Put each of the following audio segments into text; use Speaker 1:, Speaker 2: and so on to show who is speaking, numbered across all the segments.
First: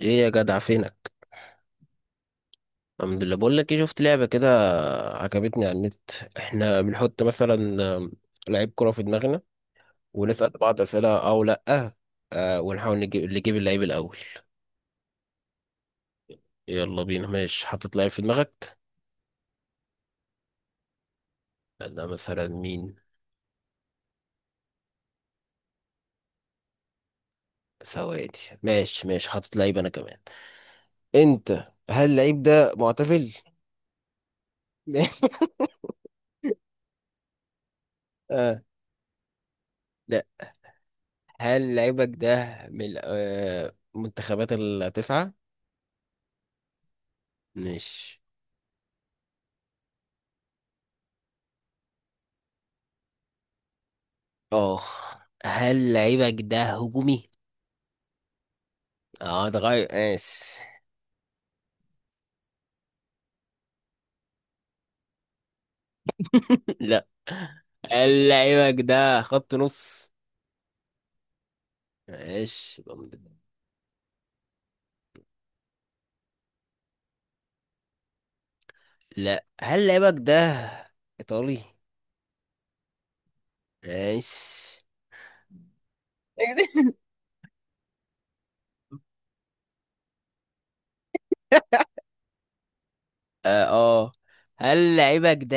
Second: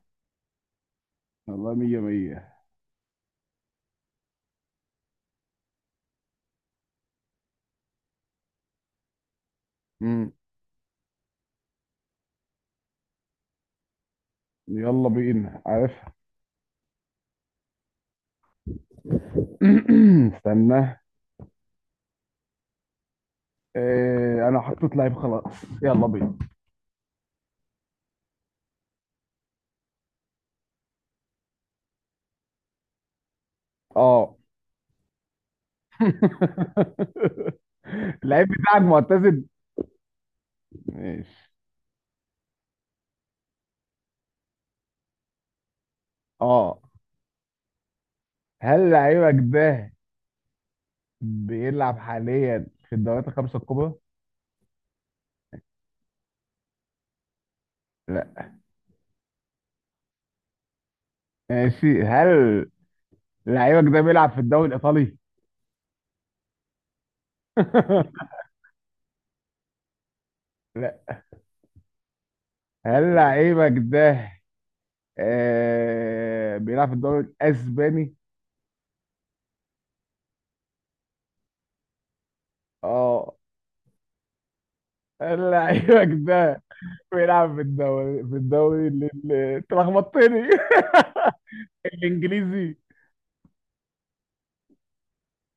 Speaker 1: ايه يا جدع، فينك؟
Speaker 2: والله مية مية.
Speaker 1: الحمد لله. بقول لك ايه، شفت لعبه كده عجبتني على النت. احنا بنحط مثلا آم، لعيب كره في دماغنا
Speaker 2: مم.
Speaker 1: ونسال بعض اسئله او لا. آه، ونحاول نجيب اللي يجيب اللعيب الاول.
Speaker 2: يلا بينا عارف.
Speaker 1: يلا بينا، ماشي حاطط لعيب في دماغك.
Speaker 2: استنى.
Speaker 1: انا مثلا مين؟
Speaker 2: إيه، انا حطيت لعيب خلاص، يلا بينا.
Speaker 1: ثواني. ماشي ماشي، حاطط لعيب انا كمان. انت، هل اللعيب ده معتزل؟
Speaker 2: اه. اللعيب
Speaker 1: اه.
Speaker 2: بتاعك معتزل؟
Speaker 1: لا.
Speaker 2: ماشي.
Speaker 1: هل لعيبك ده من منتخبات التسعه؟
Speaker 2: اه.
Speaker 1: ماشي.
Speaker 2: هل لعيبك ده بيلعب حاليا في الدوريات الخمسة الكبرى؟
Speaker 1: اه. هل لعيبك ده هجومي؟
Speaker 2: لا.
Speaker 1: اه ده غير، ماشي.
Speaker 2: ماشي. هل لعيبك ده بيلعب في الدوري الإيطالي؟
Speaker 1: لا. هل لعيبك ده خط نص؟
Speaker 2: لا.
Speaker 1: ماشي يبقى
Speaker 2: هل
Speaker 1: مد-.
Speaker 2: لعيبك ده بيلعب في الدوري الإسباني؟
Speaker 1: لا، هل لعيبك ده ايطالي؟
Speaker 2: اه.
Speaker 1: ماشي.
Speaker 2: لعيبك ده بيلعب في الدوري انت لخبطتني. الانجليزي.
Speaker 1: اه، آه. هل لعيبك ده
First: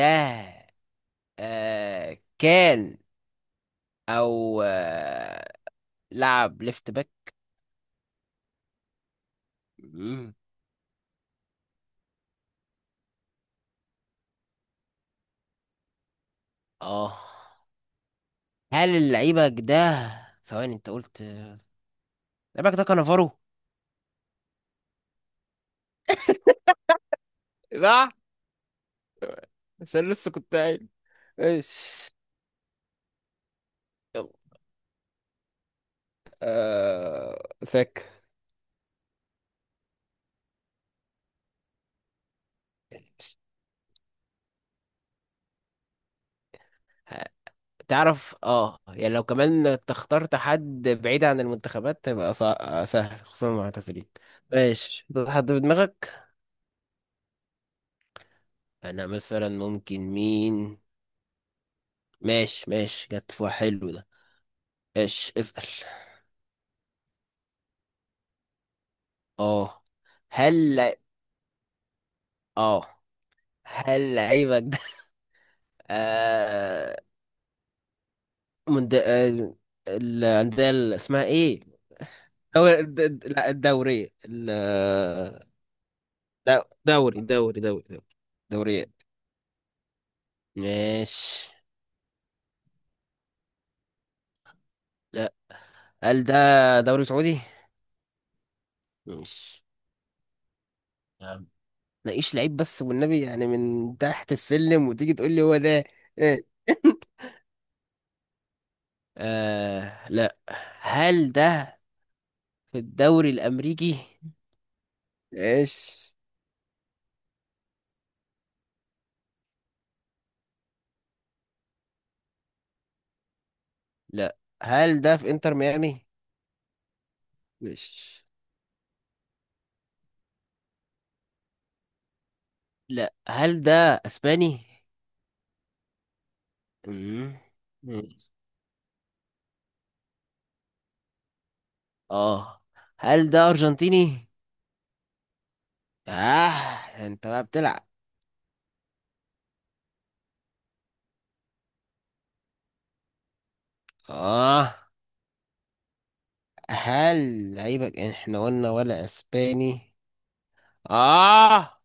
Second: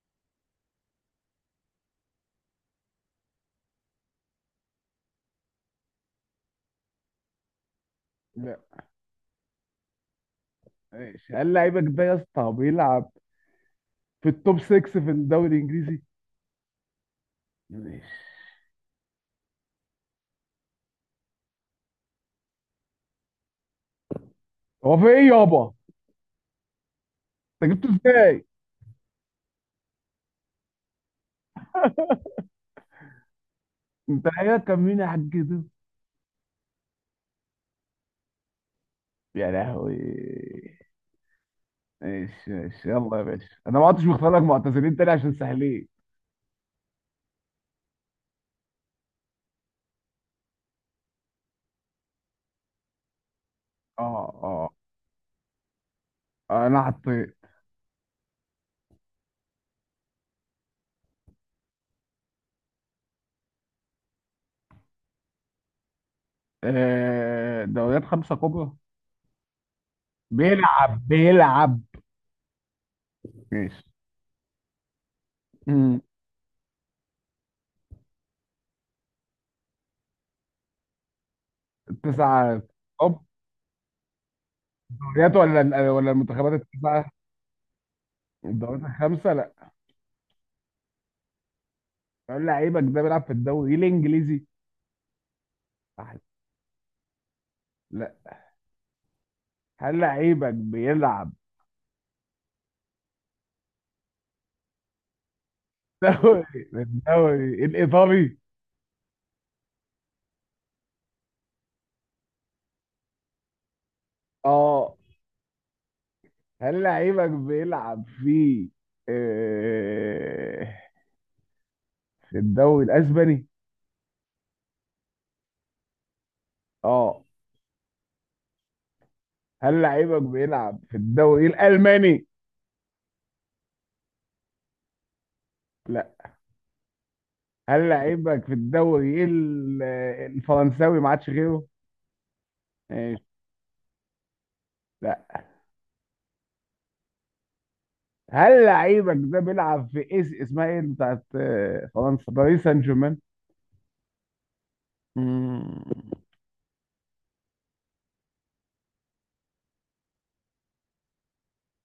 Speaker 1: كان او آه لعب ليفت باك؟
Speaker 2: لا.
Speaker 1: مم.
Speaker 2: ماشي. هل لعيبك ده يا اسطى بيلعب في التوب 6 في الدوري الانجليزي؟
Speaker 1: اه.
Speaker 2: ماشي.
Speaker 1: هل لعيبك ده، ثواني انت قلت، لعيبك ده كانافارو؟
Speaker 2: هو في ايه يابا؟ انت جبته
Speaker 1: صح،
Speaker 2: ازاي؟
Speaker 1: عشان لسه كنت قايل ايش.
Speaker 2: انت
Speaker 1: يلا،
Speaker 2: لعيبك كان مين يا حاج كده؟
Speaker 1: ذاك.
Speaker 2: يا لهوي. ماشي ماشي. يلا يا باشا، انا ما عدتش مختار لك معتزلين تاني عشان سهلين.
Speaker 1: تعرف اه يعني، لو كمان انت اخترت حد بعيد عن المنتخبات تبقى صع... آه، سهل، خصوصا المعتزلين.
Speaker 2: اه
Speaker 1: ماشي، ده حد في دماغك؟
Speaker 2: اه، انا حطيت.
Speaker 1: انا مثلا ممكن مين؟ ماشي ماشي، جت في واحد حلو ده. ايش اسأل؟
Speaker 2: دوريات خمسة كبرى.
Speaker 1: اه، هل،
Speaker 2: بيلعب.
Speaker 1: اه
Speaker 2: ماشي.
Speaker 1: هل لعيبك ده
Speaker 2: امم
Speaker 1: آه... من د... آه... الأندية اللي اسمها ايه؟
Speaker 2: التسعة.
Speaker 1: دوري... الد-
Speaker 2: اوب.
Speaker 1: الد- لا الدورية ال-
Speaker 2: دوريات، ولا المنتخبات
Speaker 1: دا-
Speaker 2: التسعة؟
Speaker 1: دوري دوري دوري دوري
Speaker 2: الدوريات
Speaker 1: دوريات.
Speaker 2: الخمسة، لا.
Speaker 1: ماشي.
Speaker 2: هل لعيبك ده بيلعب في الدوري الانجليزي؟
Speaker 1: لا،
Speaker 2: أحد.
Speaker 1: هل ده دوري سعودي؟
Speaker 2: لا.
Speaker 1: ماشي،
Speaker 2: هل لعيبك
Speaker 1: يا
Speaker 2: بيلعب
Speaker 1: عم ناقيش لعيب بس والنبي يعني، من تحت السلم وتيجي تقول لي هو ده. إيه؟
Speaker 2: دوري الدوري الايطالي؟
Speaker 1: آه لا. هل ده في الدوري الأمريكي؟
Speaker 2: اه.
Speaker 1: ماشي.
Speaker 2: هل لعيبك بيلعب في آه، في الدوري الاسباني؟
Speaker 1: لا. هل ده في انتر ميامي؟
Speaker 2: اه.
Speaker 1: ماشي.
Speaker 2: هل لعيبك بيلعب في الدوري الالماني؟
Speaker 1: لا. هل ده اسباني؟
Speaker 2: لا.
Speaker 1: امم
Speaker 2: هل
Speaker 1: ماشي.
Speaker 2: لعيبك في الدوري الفرنساوي؟ ما عادش غيره.
Speaker 1: اه.
Speaker 2: ماشي.
Speaker 1: هل ده ارجنتيني؟
Speaker 2: لا.
Speaker 1: اه، انت بقى بتلعب.
Speaker 2: هل لعيبك ده بيلعب في ايس اسمها ايه، اللي بتاعت فرنسا، باريس سان جيرمان؟
Speaker 1: اه.
Speaker 2: مم.
Speaker 1: هل لعيبك، يعني احنا قلنا ولا اسباني. اه.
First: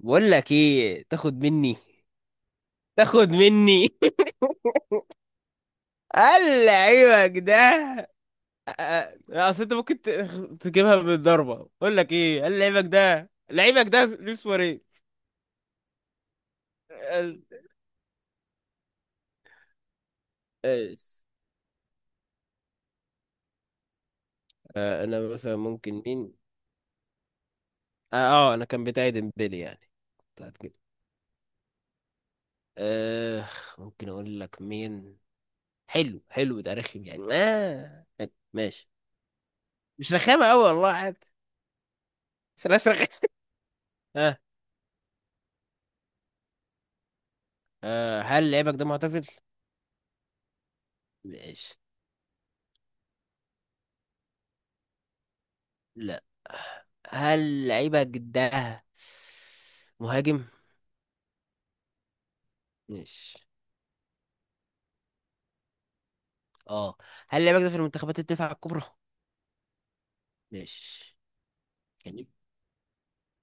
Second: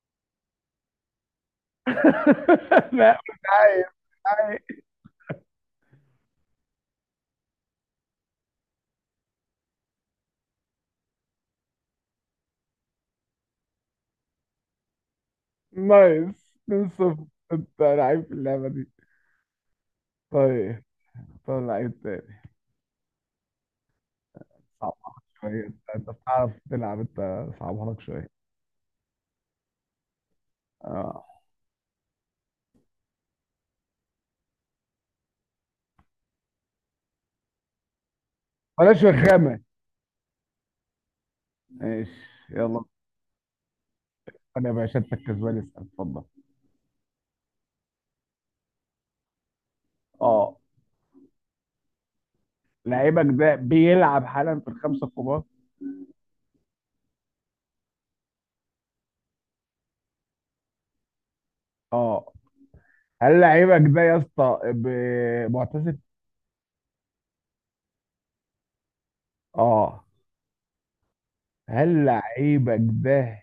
Speaker 1: بقول لك ايه، تاخد مني،
Speaker 2: لا
Speaker 1: تاخد
Speaker 2: مش عايز.
Speaker 1: مني.
Speaker 2: عايز.
Speaker 1: قال لعيبك ده، آه، اصل انت ممكن تجيبها بالضربه. بقول لك ايه، قال لعيبك ده، لعيبك ده لويس سواريز.
Speaker 2: نايس من صفر.
Speaker 1: قال-.
Speaker 2: انت لعيب في اللعبه دي. طيب.
Speaker 1: ايش؟
Speaker 2: طب لعيب تاني،
Speaker 1: آه،
Speaker 2: صعبها
Speaker 1: انا
Speaker 2: لك
Speaker 1: مثلا
Speaker 2: شويه. انت
Speaker 1: ممكن
Speaker 2: أنت
Speaker 1: مين؟
Speaker 2: بتعرف تلعب انت، صعبها لك
Speaker 1: اه،
Speaker 2: شويه.
Speaker 1: انا كان بتاعي ديمبلي يعني، بتاعت كده.
Speaker 2: اه.
Speaker 1: آه. ممكن اقول لك مين؟ حلو حلو، ده رخم يعني، آه حلو. ماشي.
Speaker 2: بلاش رخامه.
Speaker 1: مش رخامة أوي والله، عادي.
Speaker 2: ماشي.
Speaker 1: بس أنا
Speaker 2: يلا.
Speaker 1: رخامة. ها.
Speaker 2: انا يا باشا انت الكسبان، اسال اتفضل.
Speaker 1: هل لعيبك ده معتزل؟
Speaker 2: اه.
Speaker 1: ماشي.
Speaker 2: لعيبك ده بيلعب حالا في الخمسه الكبار؟
Speaker 1: لا. هل لعيبك ده مهاجم؟
Speaker 2: اه.
Speaker 1: ماشي.
Speaker 2: هل لعيبك ده يا اسطى ب- معتزل؟
Speaker 1: اه. هل لعيبك ده في المنتخبات التسعة الكبرى؟
Speaker 2: اه.
Speaker 1: ماشي،
Speaker 2: هل
Speaker 1: يعني.
Speaker 2: لعيبك ده؟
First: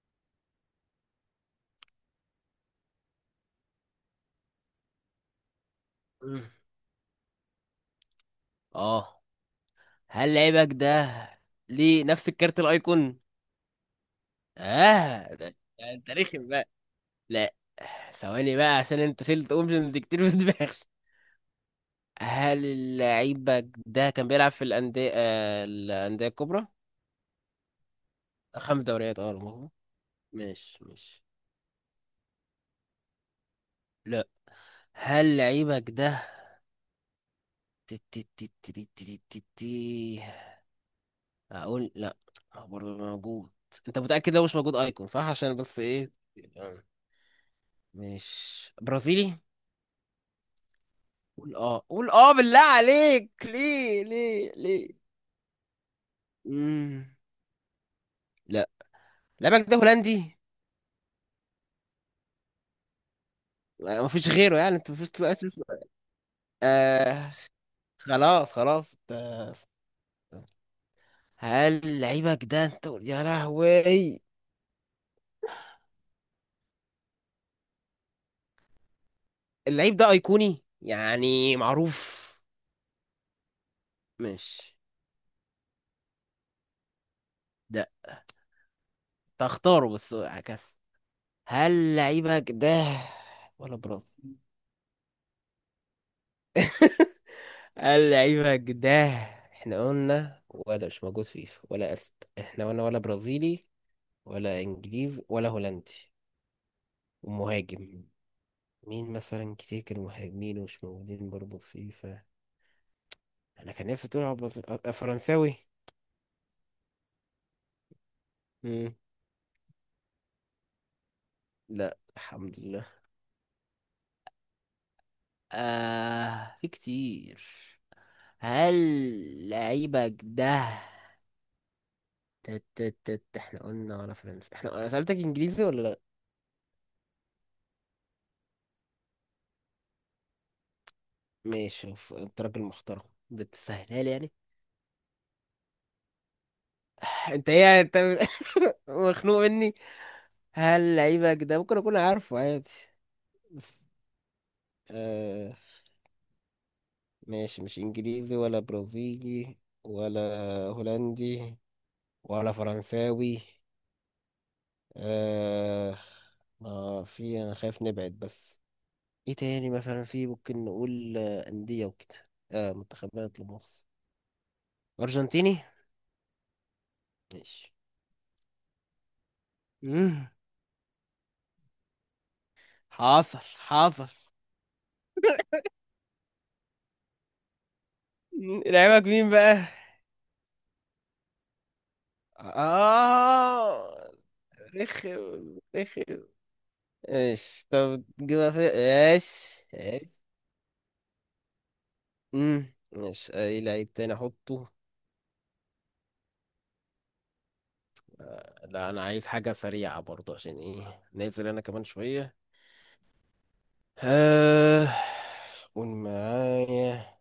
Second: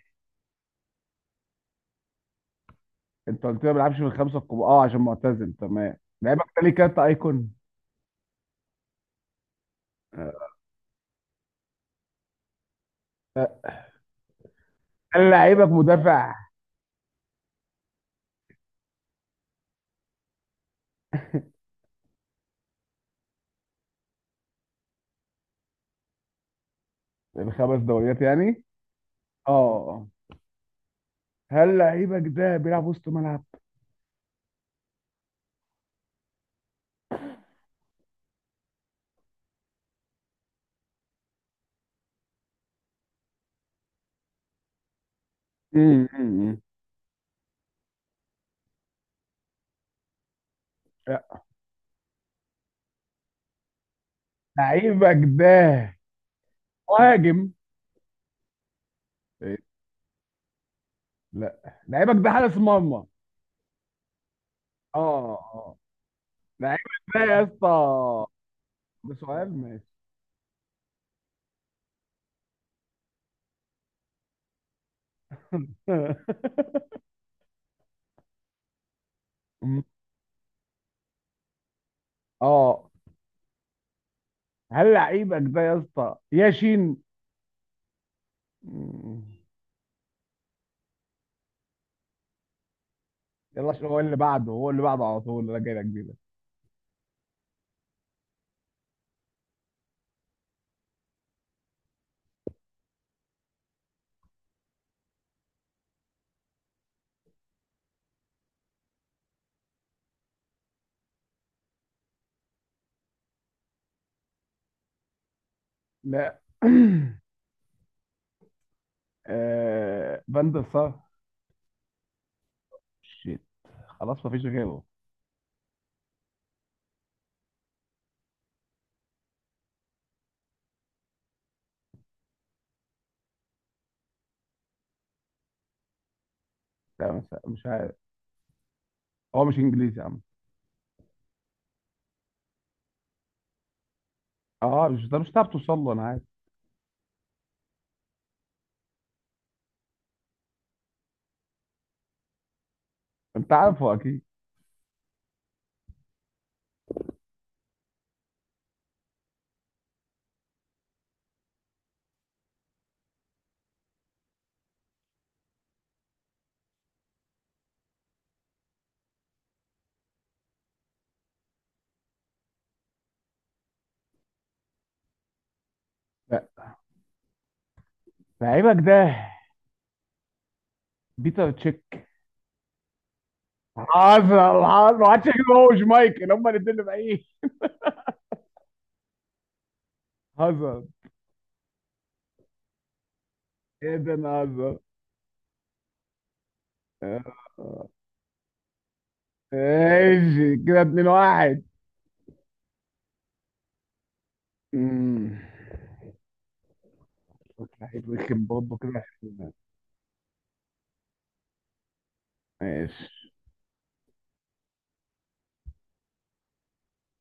Speaker 2: انت قلت لي ما بيلعبش من الخمسه الكبار، اه عشان معتزل، تمام. لعيبك
Speaker 1: مم.
Speaker 2: ده ليه كارت ايكون؟
Speaker 1: اه. هل
Speaker 2: آه.
Speaker 1: لعيبك ده ليه نفس الكارت الأيقون؟
Speaker 2: هل
Speaker 1: اه ده،
Speaker 2: لعيبك
Speaker 1: ده انت
Speaker 2: مدافع؟
Speaker 1: رخم بقى. لا، ثواني بقى، عشان انت شلت اوبشنز كتير في دماغي. هل اللعيبة ده كان بيلعب في الأندية الكبرى؟
Speaker 2: الخمس دوريات يعني؟
Speaker 1: خمس دوريات اه، المهم.
Speaker 2: اه.
Speaker 1: ماشي ماشي.
Speaker 2: هل لعيبك ده بيلعب وسط ملعب؟
Speaker 1: لا. هل لعيبك ده تي- تي- تي- تي- تي- تي- تي- تي- أقول لا، هو برضه موجود. أنت متأكد؟ لو مش موجود أيكون، صح، عشان بس
Speaker 2: مم،
Speaker 1: إيه.
Speaker 2: مم، مم.
Speaker 1: آه، مش برازيلي؟
Speaker 2: لا.
Speaker 1: قول اه، قول اه، بالله عليك، ليه ليه ليه؟
Speaker 2: لعيبك ده
Speaker 1: مم.
Speaker 2: مهاجم؟
Speaker 1: لا.
Speaker 2: إيه؟
Speaker 1: لعيبك ده هولندي؟
Speaker 2: لا، لعيبك ده حارس مرمى.
Speaker 1: آه، مفيش غيره يعني؟ أنت مفيش
Speaker 2: اه اه.
Speaker 1: سؤال-.
Speaker 2: لعيبك ده
Speaker 1: آه
Speaker 2: يا اسطى،
Speaker 1: خلاص خلاص
Speaker 2: ده
Speaker 1: انت-.
Speaker 2: سؤال ماشي.
Speaker 1: هل لعيبك ده، انت يا لهوي، اللعيب ده ايقوني يعني معروف،
Speaker 2: اه.
Speaker 1: مش
Speaker 2: هل لعيبك ده يا اسطى ياشين؟
Speaker 1: ده.
Speaker 2: مم.
Speaker 1: تختاره بس عكس. هل لعيبك ده
Speaker 2: يلا،
Speaker 1: ولا
Speaker 2: عشان هو اللي
Speaker 1: برازيل؟
Speaker 2: بعده، هو اللي بعده، على طول انا جاي لك بيه ده.
Speaker 1: هل لعيبك ده، احنا قلنا ولا مش موجود في فيفا، ولا اسب، احنا قلنا ولا برازيلي ولا انجليزي ولا هولندي ومهاجم. مين مثلا كتير كانوا مهاجمين ومش موجودين برضه في فيفا؟ انا كان نفسي تقول على فرنساوي.
Speaker 2: لا. فان دير سار؟
Speaker 1: لا، الحمد لله.
Speaker 2: شيت. خلاص مفيش غيره.
Speaker 1: آه، في كتير. هل لعيبك ده، تت تت تت احنا قلنا ولا فرنسا؟ احنا، انا سألتك انجليزي ولا لا.
Speaker 2: لا، مش عارف. هو مش انجليزي يا عم.
Speaker 1: ماشي، ف- انت راجل محترم، بتسهلها لي يعني.
Speaker 2: اه، مش ده، مش هتعرف توصل له، انا عارف.
Speaker 1: انت ايه يعني؟ انت مخنوق مني. هل لعيبك ده ممكن اكون عارفه عادي؟
Speaker 2: انت
Speaker 1: بس
Speaker 2: عارفه اكيد.
Speaker 1: آه. ماشي، مش انجليزي ولا برازيلي ولا هولندي ولا فرنساوي. آه، آه، في، أنا خايف نبعد بس. إيه تاني مثلا في ممكن نقول، آه، أندية وكده، آه منتخبات، لمؤاخذة، أرجنتيني؟
Speaker 2: لا.
Speaker 1: ماشي.
Speaker 2: لعيبك ده
Speaker 1: مم.
Speaker 2: بيتر تشيك؟
Speaker 1: حاصل حاصل.
Speaker 2: هازارد، هازارد ما عادش يجيب، هو وشمايكل هما الاثنين اللي بعيد.
Speaker 1: مم، لعيبك مين بقى؟
Speaker 2: هازارد. ايه
Speaker 1: آه،
Speaker 2: ده، انا هازارد.
Speaker 1: رخم رخم.
Speaker 2: آه.
Speaker 1: ايش؟ طب تجيبها في ايش، ايش؟
Speaker 2: ايش كده 2 1.
Speaker 1: ايش؟ اي لعيب تاني احطه؟
Speaker 2: واحد ويكن بابا
Speaker 1: لا انا
Speaker 2: كده
Speaker 1: عايز
Speaker 2: عشان-
Speaker 1: حاجة سريعة برضه، عشان ايه، نازل انا كمان شوية.
Speaker 2: ماشي.
Speaker 1: آه. قول معايا.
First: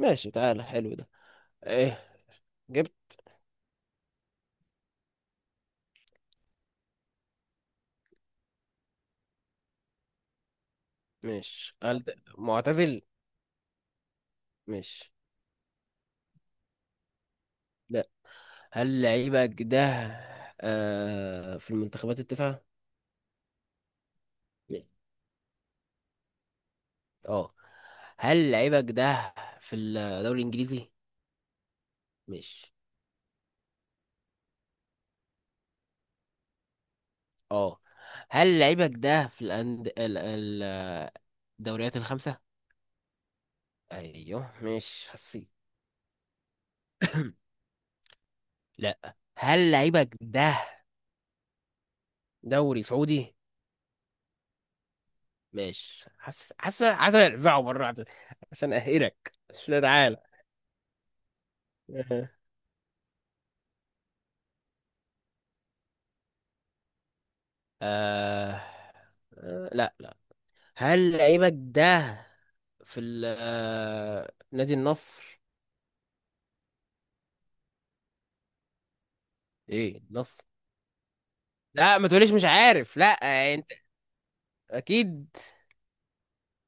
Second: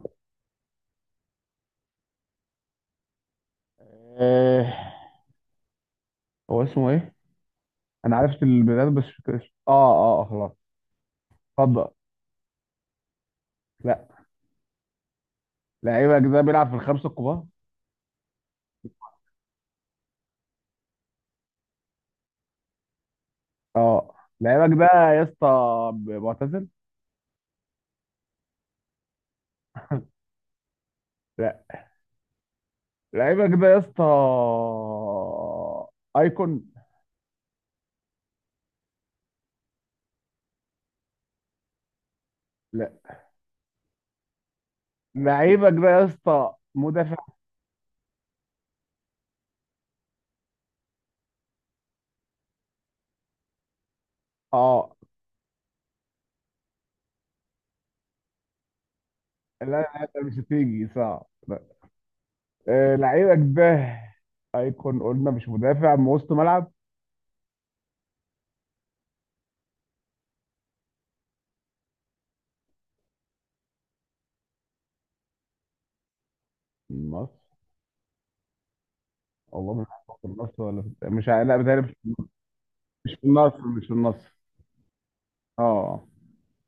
Speaker 1: ماشي، تعالى حلو ده. ايه؟ جبت؟
Speaker 2: آه، هو اسمه ايه؟ انا عرفت البلاد بس مش فاكر اسمه. اه اه خلاص.
Speaker 1: مش
Speaker 2: اتفضل.
Speaker 1: هل ده معتزل؟
Speaker 2: لا.
Speaker 1: مش.
Speaker 2: لعيبك ده بيلعب في الخمسة الكبار؟
Speaker 1: لا. هل لعيبك ده في المنتخبات التسعة؟
Speaker 2: اه. لعيبك
Speaker 1: لا.
Speaker 2: ده يا اسطى معتزل؟
Speaker 1: اه. هل لعيبك ده في الدوري الانجليزي؟
Speaker 2: لا.
Speaker 1: مش.
Speaker 2: لعيبك ده يا اسطى ايكون؟
Speaker 1: اه. هل لعيبك ده في الدوريات الخمسة؟
Speaker 2: لا.
Speaker 1: ايوه، مش حسيت.
Speaker 2: لعيبك ده يا اسطى مدافع؟
Speaker 1: لا. هل لعيبك ده دوري سعودي؟
Speaker 2: اه.
Speaker 1: ماشي، حاسس حاسس عايز ارزعه مره واحدة عشان اقهرك،
Speaker 2: لا
Speaker 1: مش، لا
Speaker 2: لا
Speaker 1: تعالى.
Speaker 2: لا، مش هتيجي صعب، لا.
Speaker 1: آه.
Speaker 2: آه، لعيبك ده ايكون، قلنا مش مدافع من وسط ملعب؟
Speaker 1: آه، لا لا. هل لعيبك ده في ال آه، نادي النصر؟
Speaker 2: مص. والله مش
Speaker 1: ايه
Speaker 2: عارف، في
Speaker 1: النصر،
Speaker 2: النصر ولا في... مش ع- لا، بتهيألي
Speaker 1: لا ما
Speaker 2: مش،
Speaker 1: تقوليش مش عارف،
Speaker 2: مش
Speaker 1: لا،
Speaker 2: في النصر،
Speaker 1: انت
Speaker 2: مش في النصر.
Speaker 1: اكيد.
Speaker 2: اه.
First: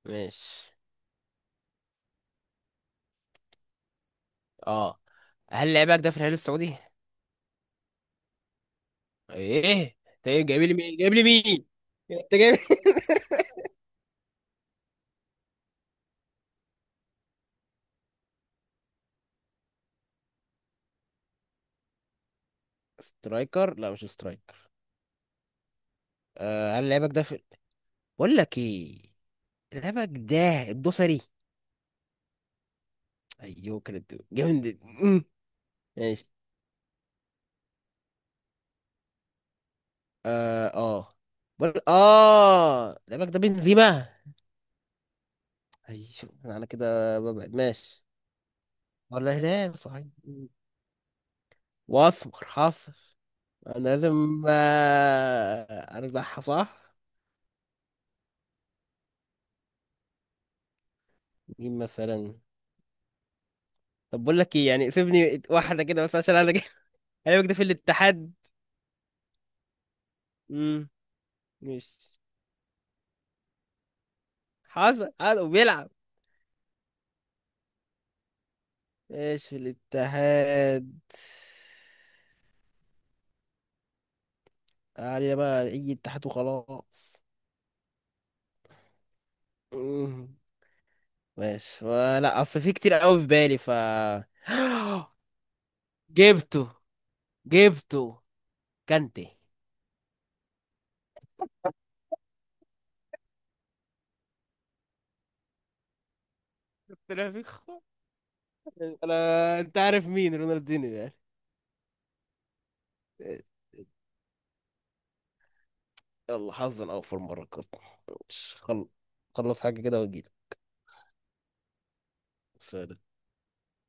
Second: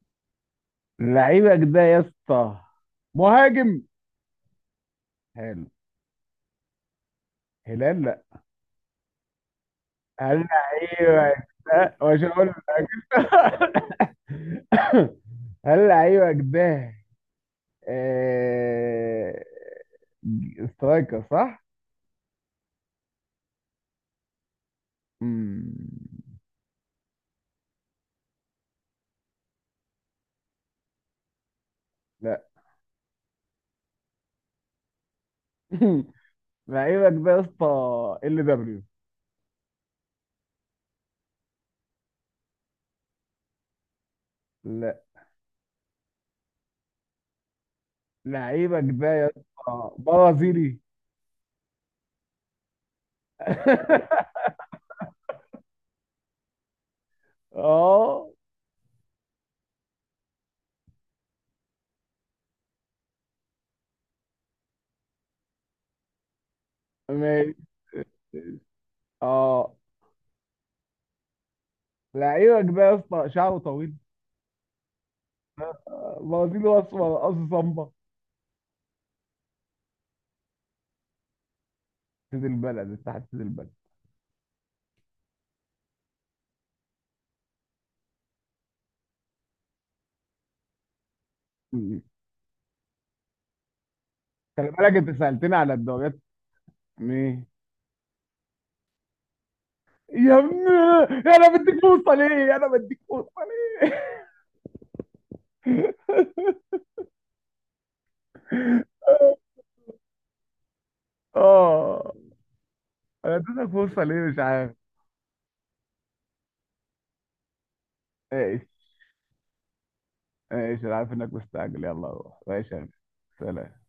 Speaker 1: ماشي.
Speaker 2: لعيبك ده يا اسطى مهاجم؟
Speaker 1: اه.
Speaker 2: حلو.
Speaker 1: هل لعيبك ده في الهلال السعودي؟
Speaker 2: هلال، لا.
Speaker 1: ايه، انت إيه،
Speaker 2: هل
Speaker 1: جايب لي مين، جايب لي
Speaker 2: لعيبك
Speaker 1: مين؟
Speaker 2: ده، مش
Speaker 1: انت
Speaker 2: هقول لك.
Speaker 1: جايب.
Speaker 2: هل لعيبك ده آه... سترايكر صح؟
Speaker 1: سترايكر؟ لا مش سترايكر.
Speaker 2: مم...
Speaker 1: آه، هل لعيبك ده في، بقول لك ايه، لعيبك ده الدوسري؟
Speaker 2: لا.
Speaker 1: ايوه كانت جامد، مم. ماشي.
Speaker 2: لعيبك ده يا اسطى ال دبليو؟
Speaker 1: اه اه، بر-، اه لعبك ده بنزيما؟
Speaker 2: لا.
Speaker 1: ايوه، انا كده ببعد، ماشي،
Speaker 2: لعيبك ده يا
Speaker 1: ولا هلال
Speaker 2: اسطى
Speaker 1: صحيح، مم.
Speaker 2: برازيلي؟
Speaker 1: واسمر حاصل، انا لازم ارزعها صح.
Speaker 2: اه.
Speaker 1: مين مثلا؟ طب بقول لك ايه، يعني سيبني واحده كده بس، عشان انا جاي. لعبك
Speaker 2: ماشي.
Speaker 1: ده في الاتحاد؟
Speaker 2: اه.
Speaker 1: امم مش.
Speaker 2: لعيبك بقى يا اسطى شعره طويل،
Speaker 1: حاصل حاصل، وبيلعب
Speaker 2: بوازينه، اسمر، رقاصه صمبا،
Speaker 1: ايش في الاتحاد؟
Speaker 2: سيد البلد، انت حاسس سيد البلد.
Speaker 1: علينا بقى اي اتحاد وخلاص، مم. ماشي،
Speaker 2: مم.
Speaker 1: ولا اصل في كتير قوي في بالي ف.
Speaker 2: خلي بالك، انت سالتني على الدوريات.
Speaker 1: جبته،
Speaker 2: ايه؟
Speaker 1: جبته، كانتي.
Speaker 2: يا ابني، انا بديك فرصه ليه، انا بديك فرصه ليه؟
Speaker 1: طلع فيك خ-. انا، انت عارف مين رونالدينيو يعني؟
Speaker 2: اه. انا اديتك فرصه ليه مش عارف.
Speaker 1: يلا، حظا اوفر مرة كده. مش
Speaker 2: ايش؟
Speaker 1: خل... خلص حاجة كده.
Speaker 2: ايش؟ انا عارف انك مستعجل، يلا روح ماشي يا غالي.
Speaker 1: واجيلك.
Speaker 2: سلام.